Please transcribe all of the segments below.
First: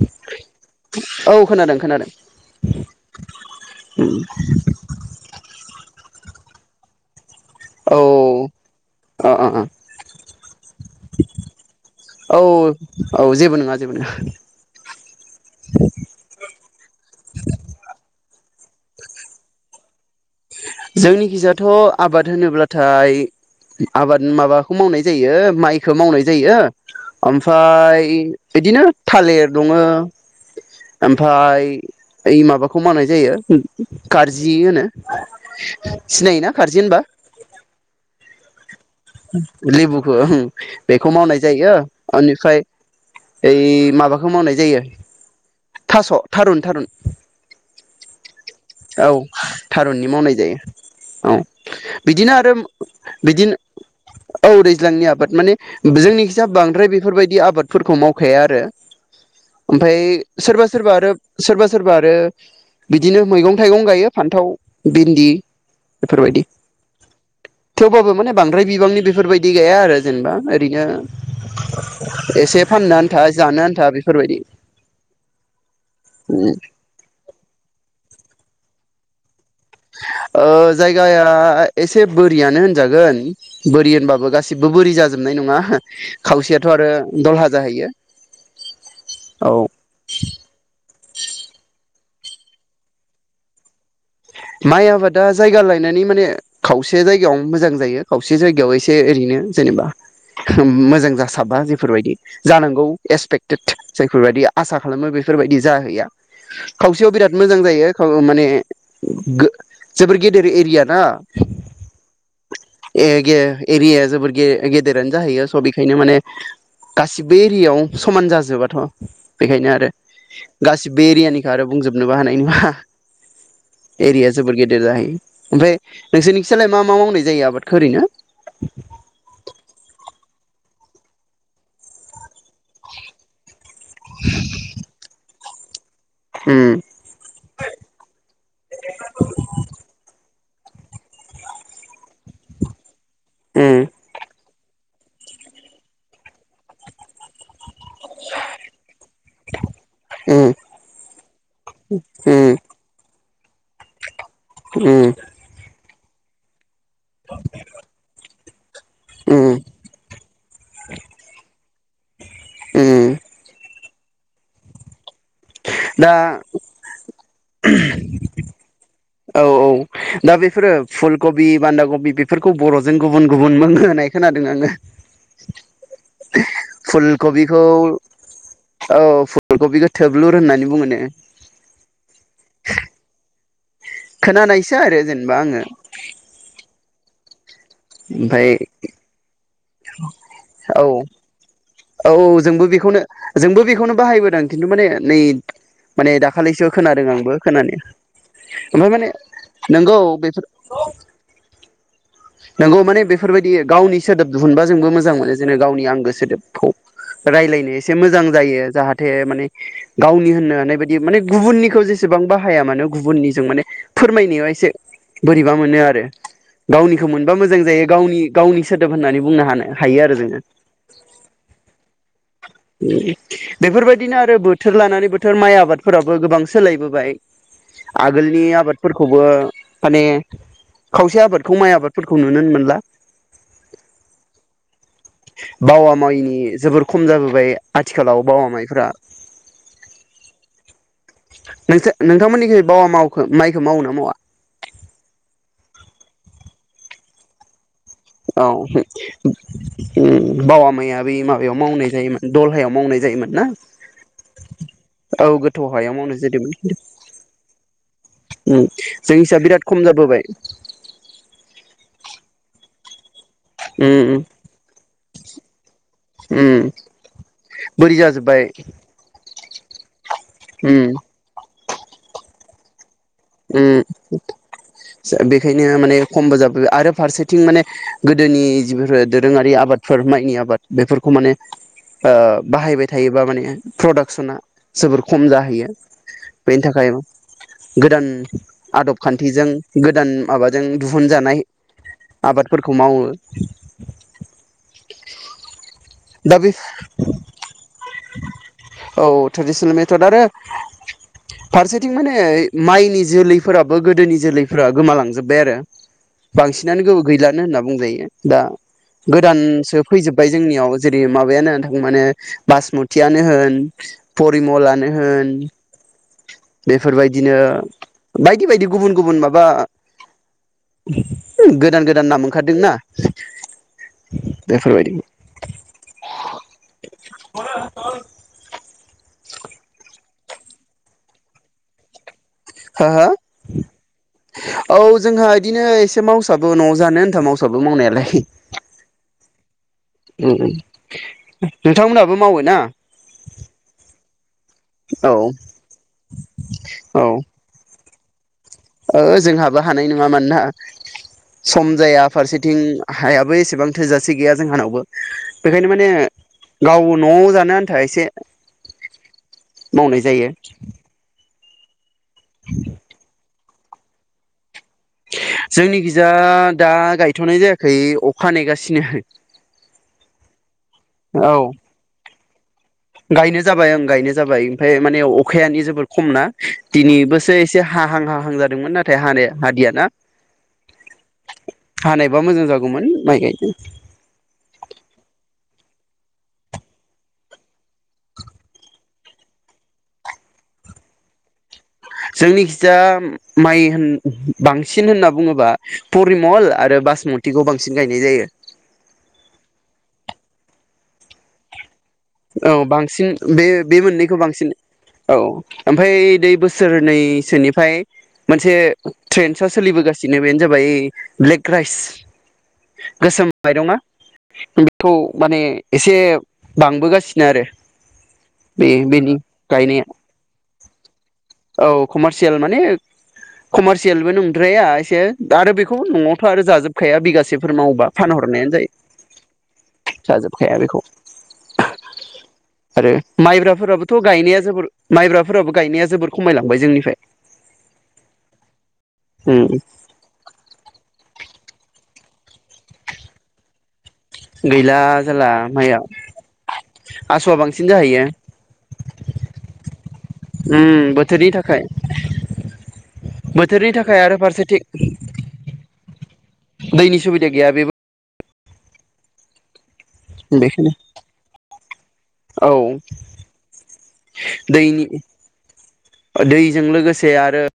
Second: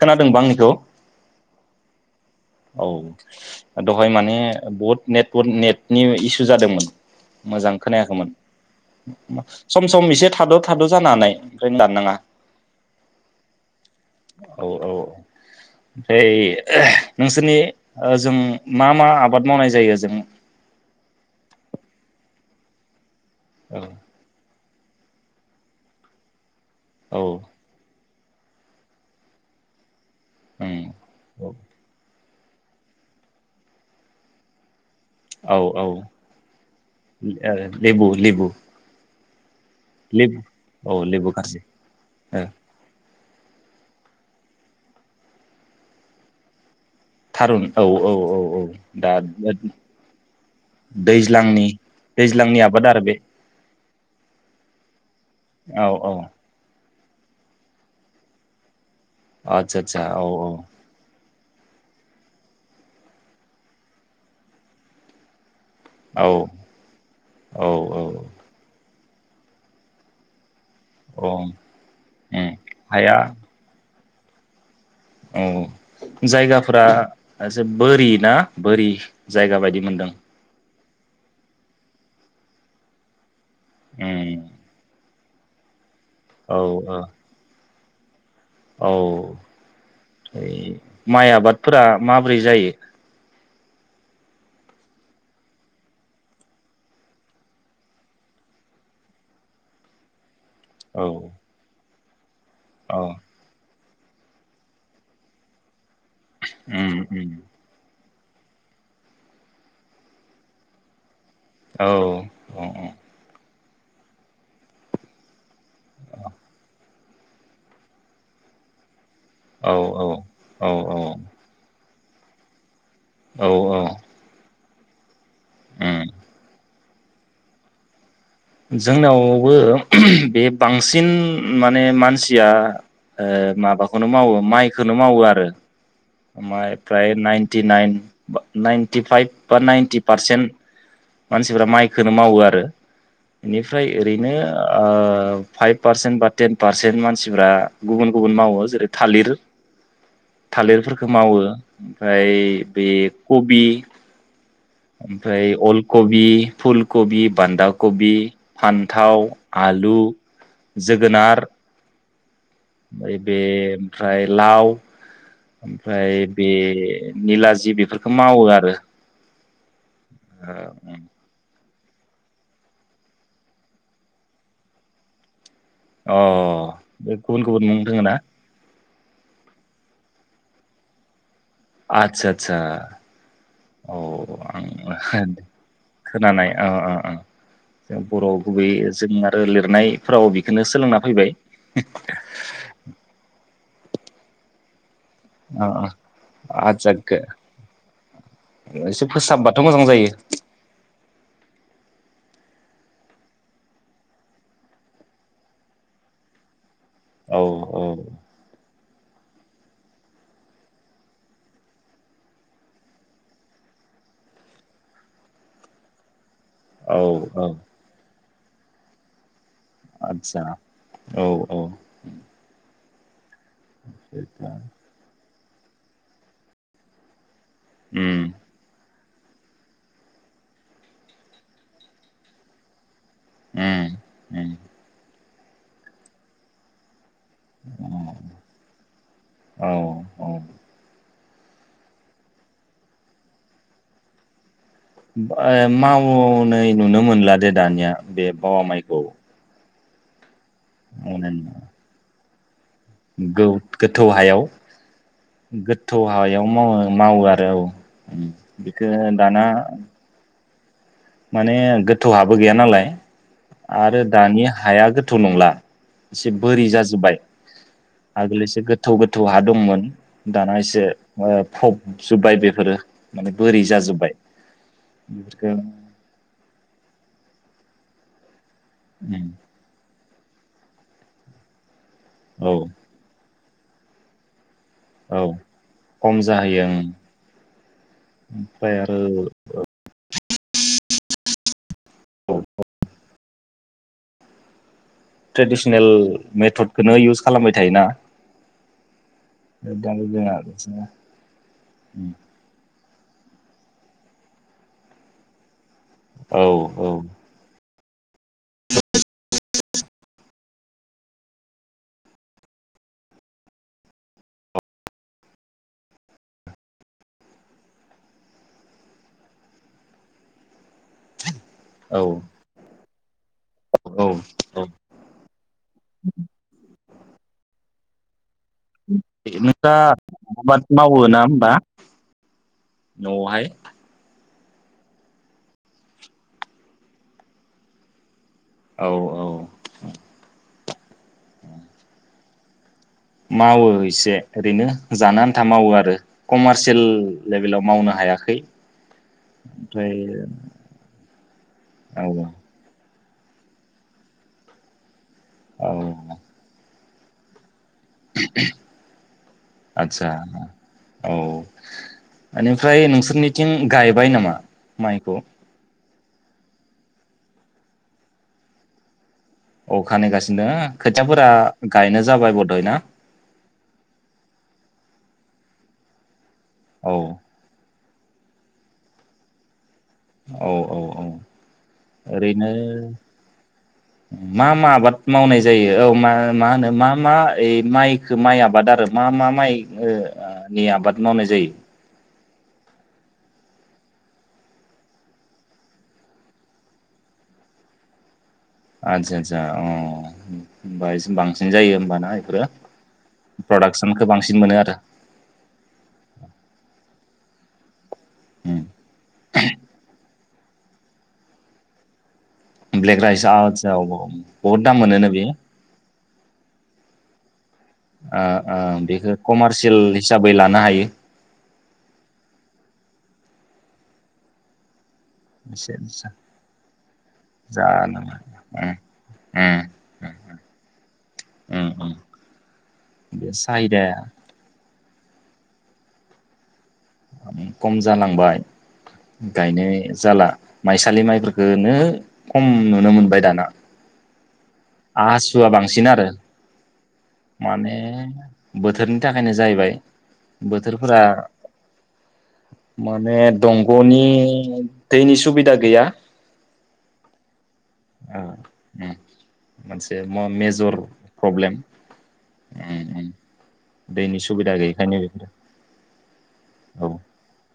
खोनादोंबा आंनिखौ औ खोनादों खोनादों औ दहाय माने बहुथ नेटवर्क नेट नि इसु जादोंमोन मोजां खोनायाखैमोन औ अ अ अ सम सम एसे थाद' थाद' जानोहानाय ओमफ्राय दाननाङा औ औ जेबो नङा जेबो नङा औ औ ओमफ्राय नोंसोरनि होजों मा मा आबाद मावनाय जायो होजों जोंनिखिजाथ' आबाद होनोब्लाथाय औ आबाद माबा खौ मावनाय जायो माइखौ मावनाय जायो औ ओमफ्राय बिदिनो थालिर दङ उम ओमफ्राय ओइ माबाखौ मावनाय जायो खारजि होनो औ औ सिनायोना खारजि होनबा लेबु लेबु [inaudible] लेबुखौ ओं लेबु औ बेखौ लेबु मावनाय खारजि जायो ओ ओनिफ्राय ओइ माबाखौ मावनाय जायो थास' थारुन थारुन थारुन औ औ औ औ दा थारुननि मावनाय जायो औ दैज्लांनि बिदिनो आरो दैज्लांनि आबाद बे बिदिनो औ दैज्लांनि आबाद माने औ औ जोंनिखैजाय बांद्राय बे बेफोरबायदि आबादफोरखौ मावखाया आरो आदसा ओमफ्राय आदसा औ सोरबा औ सोरबा आरो सोरबा सोरबा आरो बिदिनो मैगं थाइगं गायो फान्थाव भिन्दि बेफोरबायदि औ औ थेवबाबो औ माने बांद्राय बिबांनि बे फोरबायदि गाया आरो जेनेबा ओरैनो औ उम एसे फाननो हाया आन्था जानो आन्था बे बेफोरबायदि औ जायगाफोरा एसे बोरि ना बोरि जायगा बायदि मोनदों ओ जायगाया एसे बोरियानो होनजागोन बोरि होनबाबो उम गासिबो बोरि जा जोबनाय नङा औ खावसेयाथ' आरो औ दलहा जाहैयो औ औ माइ आबादफोरा माबोरै जायो माइ आबादा जायगा लायनानै माने खावसे जायगायावनो मोजां जायो खावसे जायगायाव एसे ओरैनो जेनेबा मोजां औ जासाबा बेफोरबायदि जानांगौ औ एसपेक्टेड जायफोरबायदि आसा खालामो बेफोरबायदि जाहैया उम खावसेयाव उम बिराद मोजां जायो खौ माने जोबोर गेदेर एरिया ना औ औ औ एरियाया जोबोर गेदेरानो जाहैयो स' बेखायनो माने गासिबो एरियायाव समान जाजोबाथ' बेखायनो औ आरो गासिबो औ एरियानिखौ आरो बुंजोब नोबो हानाय नङा औ औ एरिया जोबोर गेदेर जाहैयो ओमफ्राय उम नोंसोरनिखि सालाय मा मा मावनाय जायो आबादखौ ओरैनो जोंनावबो बे बांसिन माने मानसिया माबाखौ खौनो मावो माइखौनो मावो आरो ओमफ्राय फ्राय नाइटिनाइन नाइनटि फाइभ बा नाइनटि पारसेन्ट मानसिफ्रा माइखौनो मावो आरो उम बेनिफ्राय ओरैनो फाइभ पारसेन्ट बा टेन पारसेन्ट मानसिफ्रा गुबुन गुबुन मावो जेरै थालिर उम थालिरफोर बेखौ मावो ओमफ्राय उम बे खबि उम ओमफ्राय अल कबि फुलकबि बान्धा कबि फान्थाव उम आलु जोगोनार उम ओमफ्राय बे ओमफ्राय लाव दा ओमफ्राय बे निलाजि बेफोरखौ मावो आरो औ औ दा बेफोरो फुलकबि बान्दाागबि बेफोरखौ बर'जों गुबुन गुबुन मुं होनाय खोनादों आङो अ बे गुबुन फुलकबिखौ गुबुन मुं दङ ना। औ फुलकबिखौ थोबलुर होननानै बुङो नो। आदसा आदसा औ खोनानायसो आरो आं जेनेबा आङो अ बर'आव ओमफाय गुबै जों आरो। लिरनायफोराव बेखौनो औ सोलोंना फैबाय औ जोंबो बेखौनो जोंबो बेखौनो बाहायबोदोंं खिथु माने नै ओ ओ माने दाखालिसो आदसा खोनादों गो- आंबो खोनानाय ओमफ्राय एसे माने फोसाबबाथ' मोजां नोंगौ जायो बेफोर नोंगौ माने बेफोरबायदि गावनि सोदोब दिहुनबा जोंबो मोजां मोनो जेननो गावनि आंगो सोदोबखौ औ रायजलायनो औ एसे मोजां जायो जाहाथे। जाहाथे माने गावनि होननो हानाय बायदि माने गुबुननिखौ जेसेबां बाहाया मानो गुबुननिजों माने फोरमायनायाव एसे बोरैबा मोनो आरो। औ मोनबा औ मोजां जायो गावनि गावनि सोदोब होननानै बुंनो हानाय। आतसा औ औ। [unintelligible] बेफोरबायदिनो आरो बोथोर लानानै बोथोर। बोथोर माइ आबादफोराबो गोबां सोलायबोबाय उम आगोलनि आबादफोर खौबो माने खावसे आबादखौ माइ आबाद फोरखौ नुनो मोनला। ओम ओम बावा माइनि जोबोर खम खम जाबोबाय उम आथिखालाव बावा माइफ्रा औ औ नोंसो नोंथांमोननिखै बावा मावखो माइखौ मावो ना मावा ओ मावनाय नुनो मोनला दे दानिया बे औ बावा हो- माइखौ ओम बावा माइया बै माबायाव मावनाय जायोमोन। दलहायाव मावनाय जायोमोन ना गौ गोथौ हायाव औ गोथौ मावनाय हायाव जादोंमोन मावो खिन्थु मावो आरो औ उम बेखौ जोंनिसा दाना बिराद खम जाबोबाय माने गोथौहाबो गैया नालाय। आरो उम दानि हाया गोथ गोथौ नंला। एसे उम बोरि जाजोबबाय बोरि जाजोब्बाय आगोल एसे गोथौ गोथौ। आदोममोन दाना एसे उम ओ फबजोब्बाय बे आरो ओम बेफोरखौ बेखायनो माने खमबो जाबोबार आरो फारसेथिं माने गोदोनि फोर दोरोङारि आबादफोर माइनि आबाद बेफोरखौ माने ओ औ बाहायबाय थायोबा माने प्रडाक्सना जोबोर खम औ जाहैयो खम बेनि जाहैयो ओं थाखाय गोदान ओमफ्राय आदब आरो खान्थिजों गोदान माबा जों दिहुनजानाय आबादफोरखौ मावो [inaudible] ट्रेडिस दा बे थायोना औ ट्रेडिसनेल दा मेथड आरो जोंहा फारसेथिं माने माइनि जोलै फोराबो गोदोनि जोलैफ्रा गोमालांजोब्बाय आरो। औ बांसिनानो गोबो गैलानो होनना बुंजायो। ए दा गोदानसो फैजोब्बाय जोंनियाव जेरै माबायानो होन थाङ माने बासमतियानो होन परिमलानो होन बेफोरबायदिनो बायदि बायदि गुबुन गुबुन माबा उम गोदान औ गोदान नाम ओंखारदों ना। औ औ [inaudible] [unintelligible] आबाद मावो ना होमबा। हो न' हो आवहाय औ जोंहा इदिनो एसे मावसाबो न'आव जानो आनथा मावसाबो मावनायालाय औ औ उम उम नोंथांमोनहाबो मावो ना? मावो इसे ओरैनो जानो औ आन्था मावो आरो कमारसियेल औ लेभेलाव मावनो हा हायाखै ओ जोंहाबो हानाय ओमफ्राय नङा मानना सम जाया औ फारसेथिं हायाबो एसेबां थोजासे गैया जोंहानावबो बेखायनो औ माने गाव न'आव जानो आन था एसे मावनाय जायो ओनिफ्राय नोंसोरनिथिं गायबाय नामा माइखौ जा दा गायथ'नाय जायाखै अखा नेगासिनो अखा नेगासिनो खोथियाफोरा औ गायनो जाबाय बद'य ना गायनो जाबाय ओं गायनो जाबाय ओमफाय माने अखायानो जोबोर खम ना औ दिनि बोसो एसे हा हाहां हाहां जादोंमोन नाथाय हानाय हादिया ना औ औ औ हानायबा मोजां ओरैनो जागौमोन माइ गायनो मा मा आबाद मावनाय जायो औ मा मा होनो मा मा ओइ माइखो माइ आबाद आरो मा मा माइनि ओ आ नि आबाद मावनाय जायो जोंनि खिजा माइ होन बांसिन होनना बुङोबा परिमल आरो बासमथिखौ बांसिन गायनाय जायो आदसा आदसा अ होमबा बांसिन जायो होमबा औ बांसिन बे बे मोननैखौ बांसिन मोनो आरो औ ओमफ्राय दै बोसोरनै सोनिफ्राय मोनसे उम ट्रेन्साव सोलिबोगासि नैबेनो जाबाय ब्लेक राइस ब्लेक राइस गोसोम माइरङा आदसा औ बहुद दाम बेखौ मोनोनो बेयो माने एसे बांबोगा सिनो आरो ओ ओ बे बेनि बेखौ कमारसियेल गायनाया हिसाबै लानो हायो औ कमारसियेल माने कमारसियेलबो नंद्राया एसे आरो बेखौ एसे न'आवथ' आरो जाजोबखाया बिगासेफोर मावोबा जानो फानहरनायानो जायो जाजोबखाया बेखौ उम उम उम आरो बे माइब्राफोराबोथ' साहिदाया गायनाया जोबोर माइब्राफोराबो गायनाया जोबोर खमायलांबाय जोंनि खम जालांबाय उम गायनाय जाला माइसा लि माइफोरखौनो खम नुनो मोनबाय दाना गैला जाला आासुवा माइआ बांसिन आरो आसुआ बांसिन माने जाहैयो बोथोरनि थाखायनो जाहैबाय उम बोथोरफोरा बोथोरनि थाखाय माने बोथोरनि थाखाय आरो फारसेथिं दंग'नि दैनि सुबिदा गैया दैनि सुबिदा गैया बेबो औ उम मोनसे बेखायनो मेजर प्रब्लेम औ उम उम दैनि सुबिदा गैयखायनो बेफोर जों लोगोसे आरो।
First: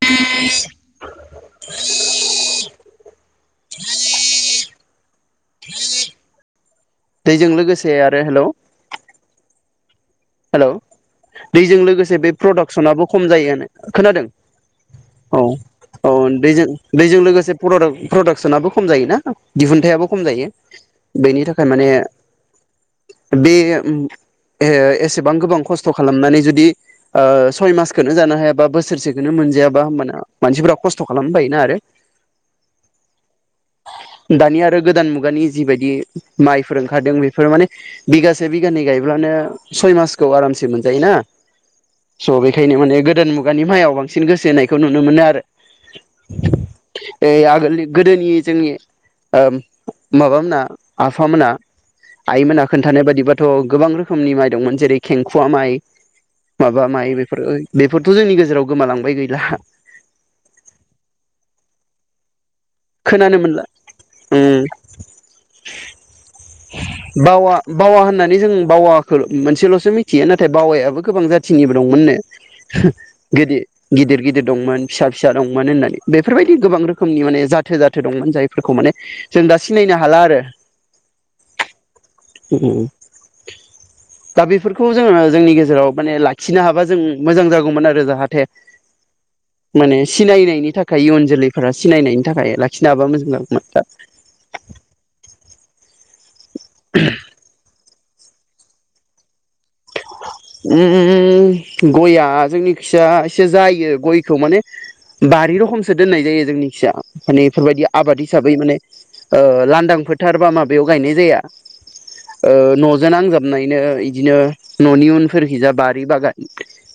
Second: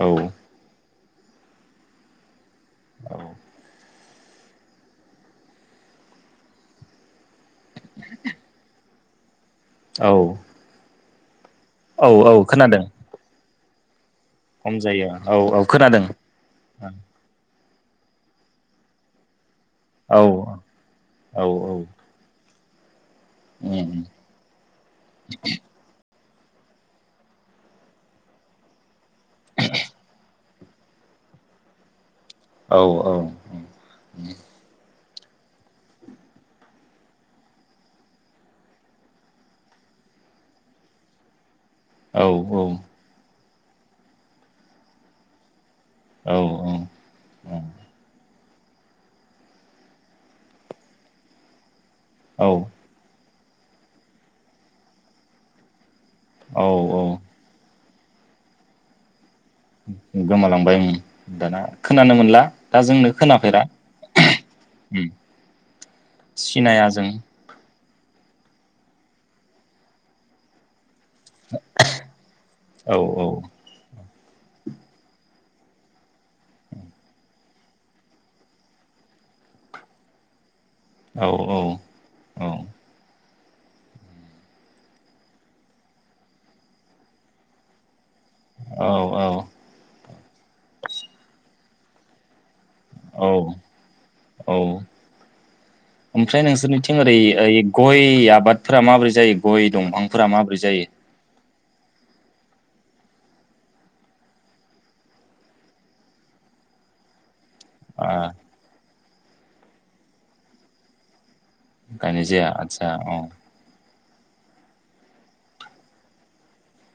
औ [inaudible] औ दैजों लोगोसे आरो हेल' औ दैजों औ लोगोसे औ बे खोनादों प्रडाक्सनाबो खम जायोआनो। खोनादों खम जायो औ खोनादों औ दैजों दैजों लोगोसे। प प्रडाक्सनाबो खम जायो ना? दिहुनथायाइाबो औ खम जायो औ बेनि थाखाय माने बे एसे एसेबां गोबां खस्थ' खालामनानै जुदि ओ सय मासखौनो जानो हायाबा बोसोरसेखौनो मोनजायाबा होमबाना मानसिफोरा खस्थ' खालामनो बायोना आरो। औ औ खुगानि जिबायदि माइफोर ओंखारदों बेफोर माने बिघासे बिगानै गायब्लानो सय मासखौ आरामसे मोनजायो ना- औ स' औ बेखायनो माने गोदान मु गानि मायाव बांसिन गोसो होनायखौ नुनो मोनो आरो। औ ए आगोलनि गोदोनि जोंनि ओम माबामोना आफामोना औ आइमोना खोनथानाय बायदिबा थ' गोबां रोखोमनि माइ दंमोन जेरै खेंखुवा माइ औ माबा माइ औ बेफोरो बेफोरथ' जोंनि गेजेराव गोमालांबाय गैला गोमालांबाय उम दाना खोनानो मोनला दा जोंनो खोनानो खोनाफेरा मोनला उम उ सिनाया जों बावा बावा होननानै जों बावाखौ मोनसेल'सो मिथियो नाथाय बावायाबो। गोबां जाथिनिबो दंमोननो औ गोदो। गिदिर गिदिर दंमोन फिसा फिसा दंमोन होननानै बेफोरबायदि गोबां रोखोमनि माने जादनि जाथो जाथो दंमोन जायफोरखौ माने जों दा सिनायनो हाला आरो। औ औ उ दा बेफोरखौ जोङो जोंनि गेजेराव माने लाखिनो हाबा जों मोजां जागौमोन आरो जाहा। थे औ माने सिनायनायनि थाखाय इयुन जोलैफोरा सिनायनायनि थाखाय ला खिनोहाबा औ मोजां जागौमोन दा। औ ओमफ्राय नोंसोरनिथिं ओरै ओरै गय आबादफोरा माबोरै जायो गय दंफांफोरा माबोरै उ जायो गया जोंनि खियसा एसे जायो गयखौ माने बारि रखमसो दोननाय जायो जोंनि खियसा माने बेफोरबायदि आबाद ओ हिसाबै माने ओ लांदां फोथार बा माबायाव गायनाय जाया गायनाय जाया ओ आदसा न'जों अ नांजाबनायनो। बिदिनो न'नि उनफोरखिजा बारि बागान।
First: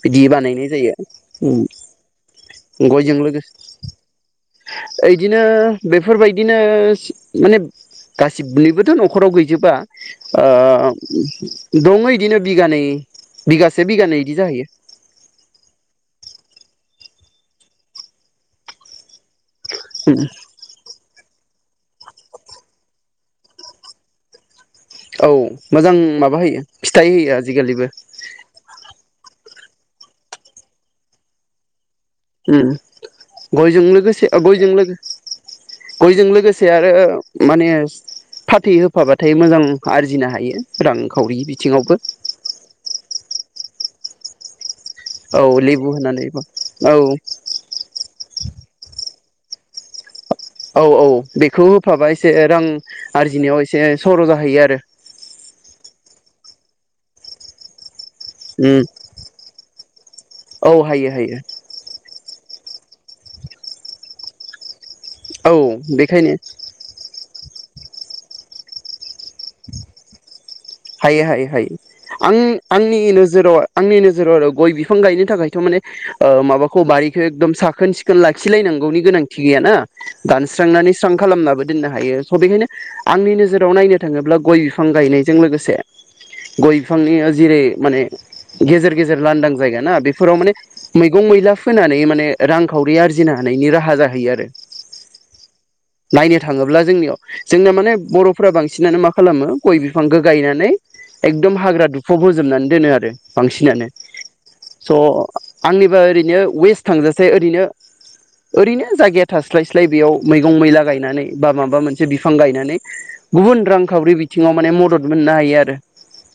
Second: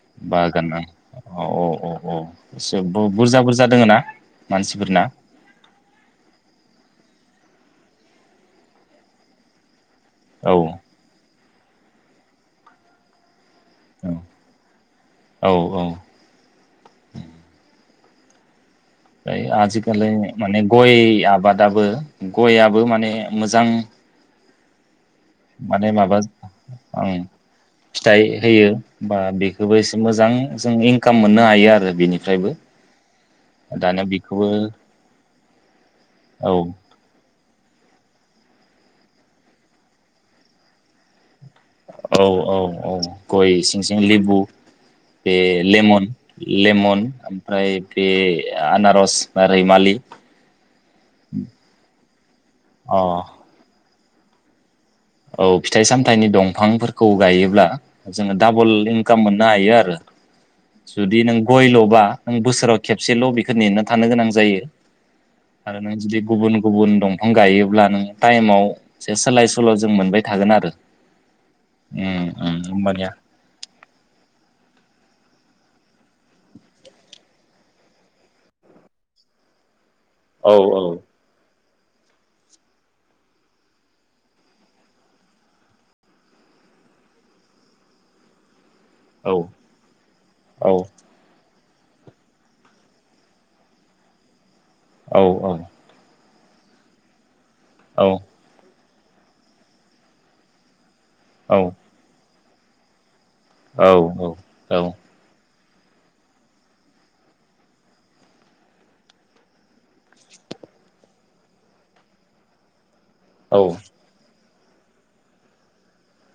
बिदि बानायनाय बागाना जायो अ अ अ अ एसेबो गयजों बुरजा लोगोसे बुरजा दोङो ना मानसिफोरना दिनो माने गासिबनिबोथ' न'खराव गैजोबा। ओ औ उमहु दङो इदिनो बिगानै बिगासे औ बिगानै इदि जाहैयो। औ औ [inaudible] फ्राय आजिखालि माने गय आब बादाबो गयआबो माने मोजां। औ मोजां माबा होयो फिथाइ ओं होयो आजिखालिबो जोबो एसे मोजां जों इंकाम मोननो हायो आरो। बेनिफ्रायबो उम गय जों दानिया लोगोसे ओ बेखौबो बयजों लोगो। गयजों औ लोगोसे आरो। माने फाथै होफाबाथाय मोजां आरजिनो हायो रांखावरि बि औ औ औ गयस सिं सिं लेबु बे औ लेबु लेमन होनानै औ लेमन ओमफ्राय बे आनारस बा रैमालि औ औ बेखौ होफाबा एसे रां अ आरजिनायाव एसे सर' जाहैयो आरो। औ फिथाइ सामथायाइनि दंफांफोरखौ गायोब्ला। जोङो डाबल उम इंकाम मोननो हायो आरो औ हायो जुदि नों हायो गय ल'बा आं बोसोराव खेबसेल' बेखो नेना थानो गोनां जायो। औ आरो नों जुदि बेखायनो गुबुन गुबुन दं। फां गायोब्ला नों टाइमाव एसे सोलाय सोल' जों मोनबाय थागोन आरो। हायो हायो हायो उम आं उम आंनि होमबानिया नोजोराव आंनि नोजोराव आरो गय बिफ फां गायनो थाखायथ' माने ओ माबाखौ बारिखो एकदम साखोन सिखोन लाखिलायनांगौनि गोनांथि गैयाना। औ दानस्रांनानै स्रां खालामनाबो। दोननो हायो स' बेखायनो आंनि नोजोराव नायनो थाङोब्ला गय बिफां गायनायजों लोगोस से गय बिफांनि जेरै माने गेजेर गेजेर औ लांनदां जायगा ना बेफोराव माने औ मैगं मैलाफ फोनानै माने रांखावरि आरजिनो हानायनि राहा जाहैयो आरो। औ औ नायनो थाङोब्ला जोंनियाव। जोंनिया माने बर'फोरा बां। सिनानो मा खालामो गय बिफांखौ गायनानै एकदम हाग्रा दुफौ हो जोबनानै दोनो आरो। बांसिनानो स'। आंनिबा ओरैनो वेस्ट थांजासे ओरैनो ओरैनो जायगाया थास्लाय स्लाय बेयाव मैगं मैला गायनानै बा माबा मोनसे बिफां गायनानै गुबुन औ रांखावरि बिथिङाव माने मदद मोननो हायो आरो।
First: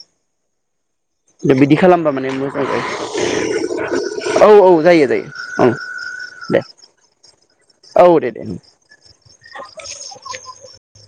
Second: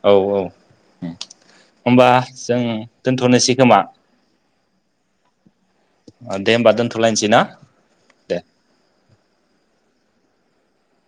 औ औ दा बिदि होनबा खालामबा माने जों मोजां जायो दोनथ'नोसै खोमा? औ औ जायो जायो। ओं दे होमबा दोनथ'लायसै ना दे? [inaudible]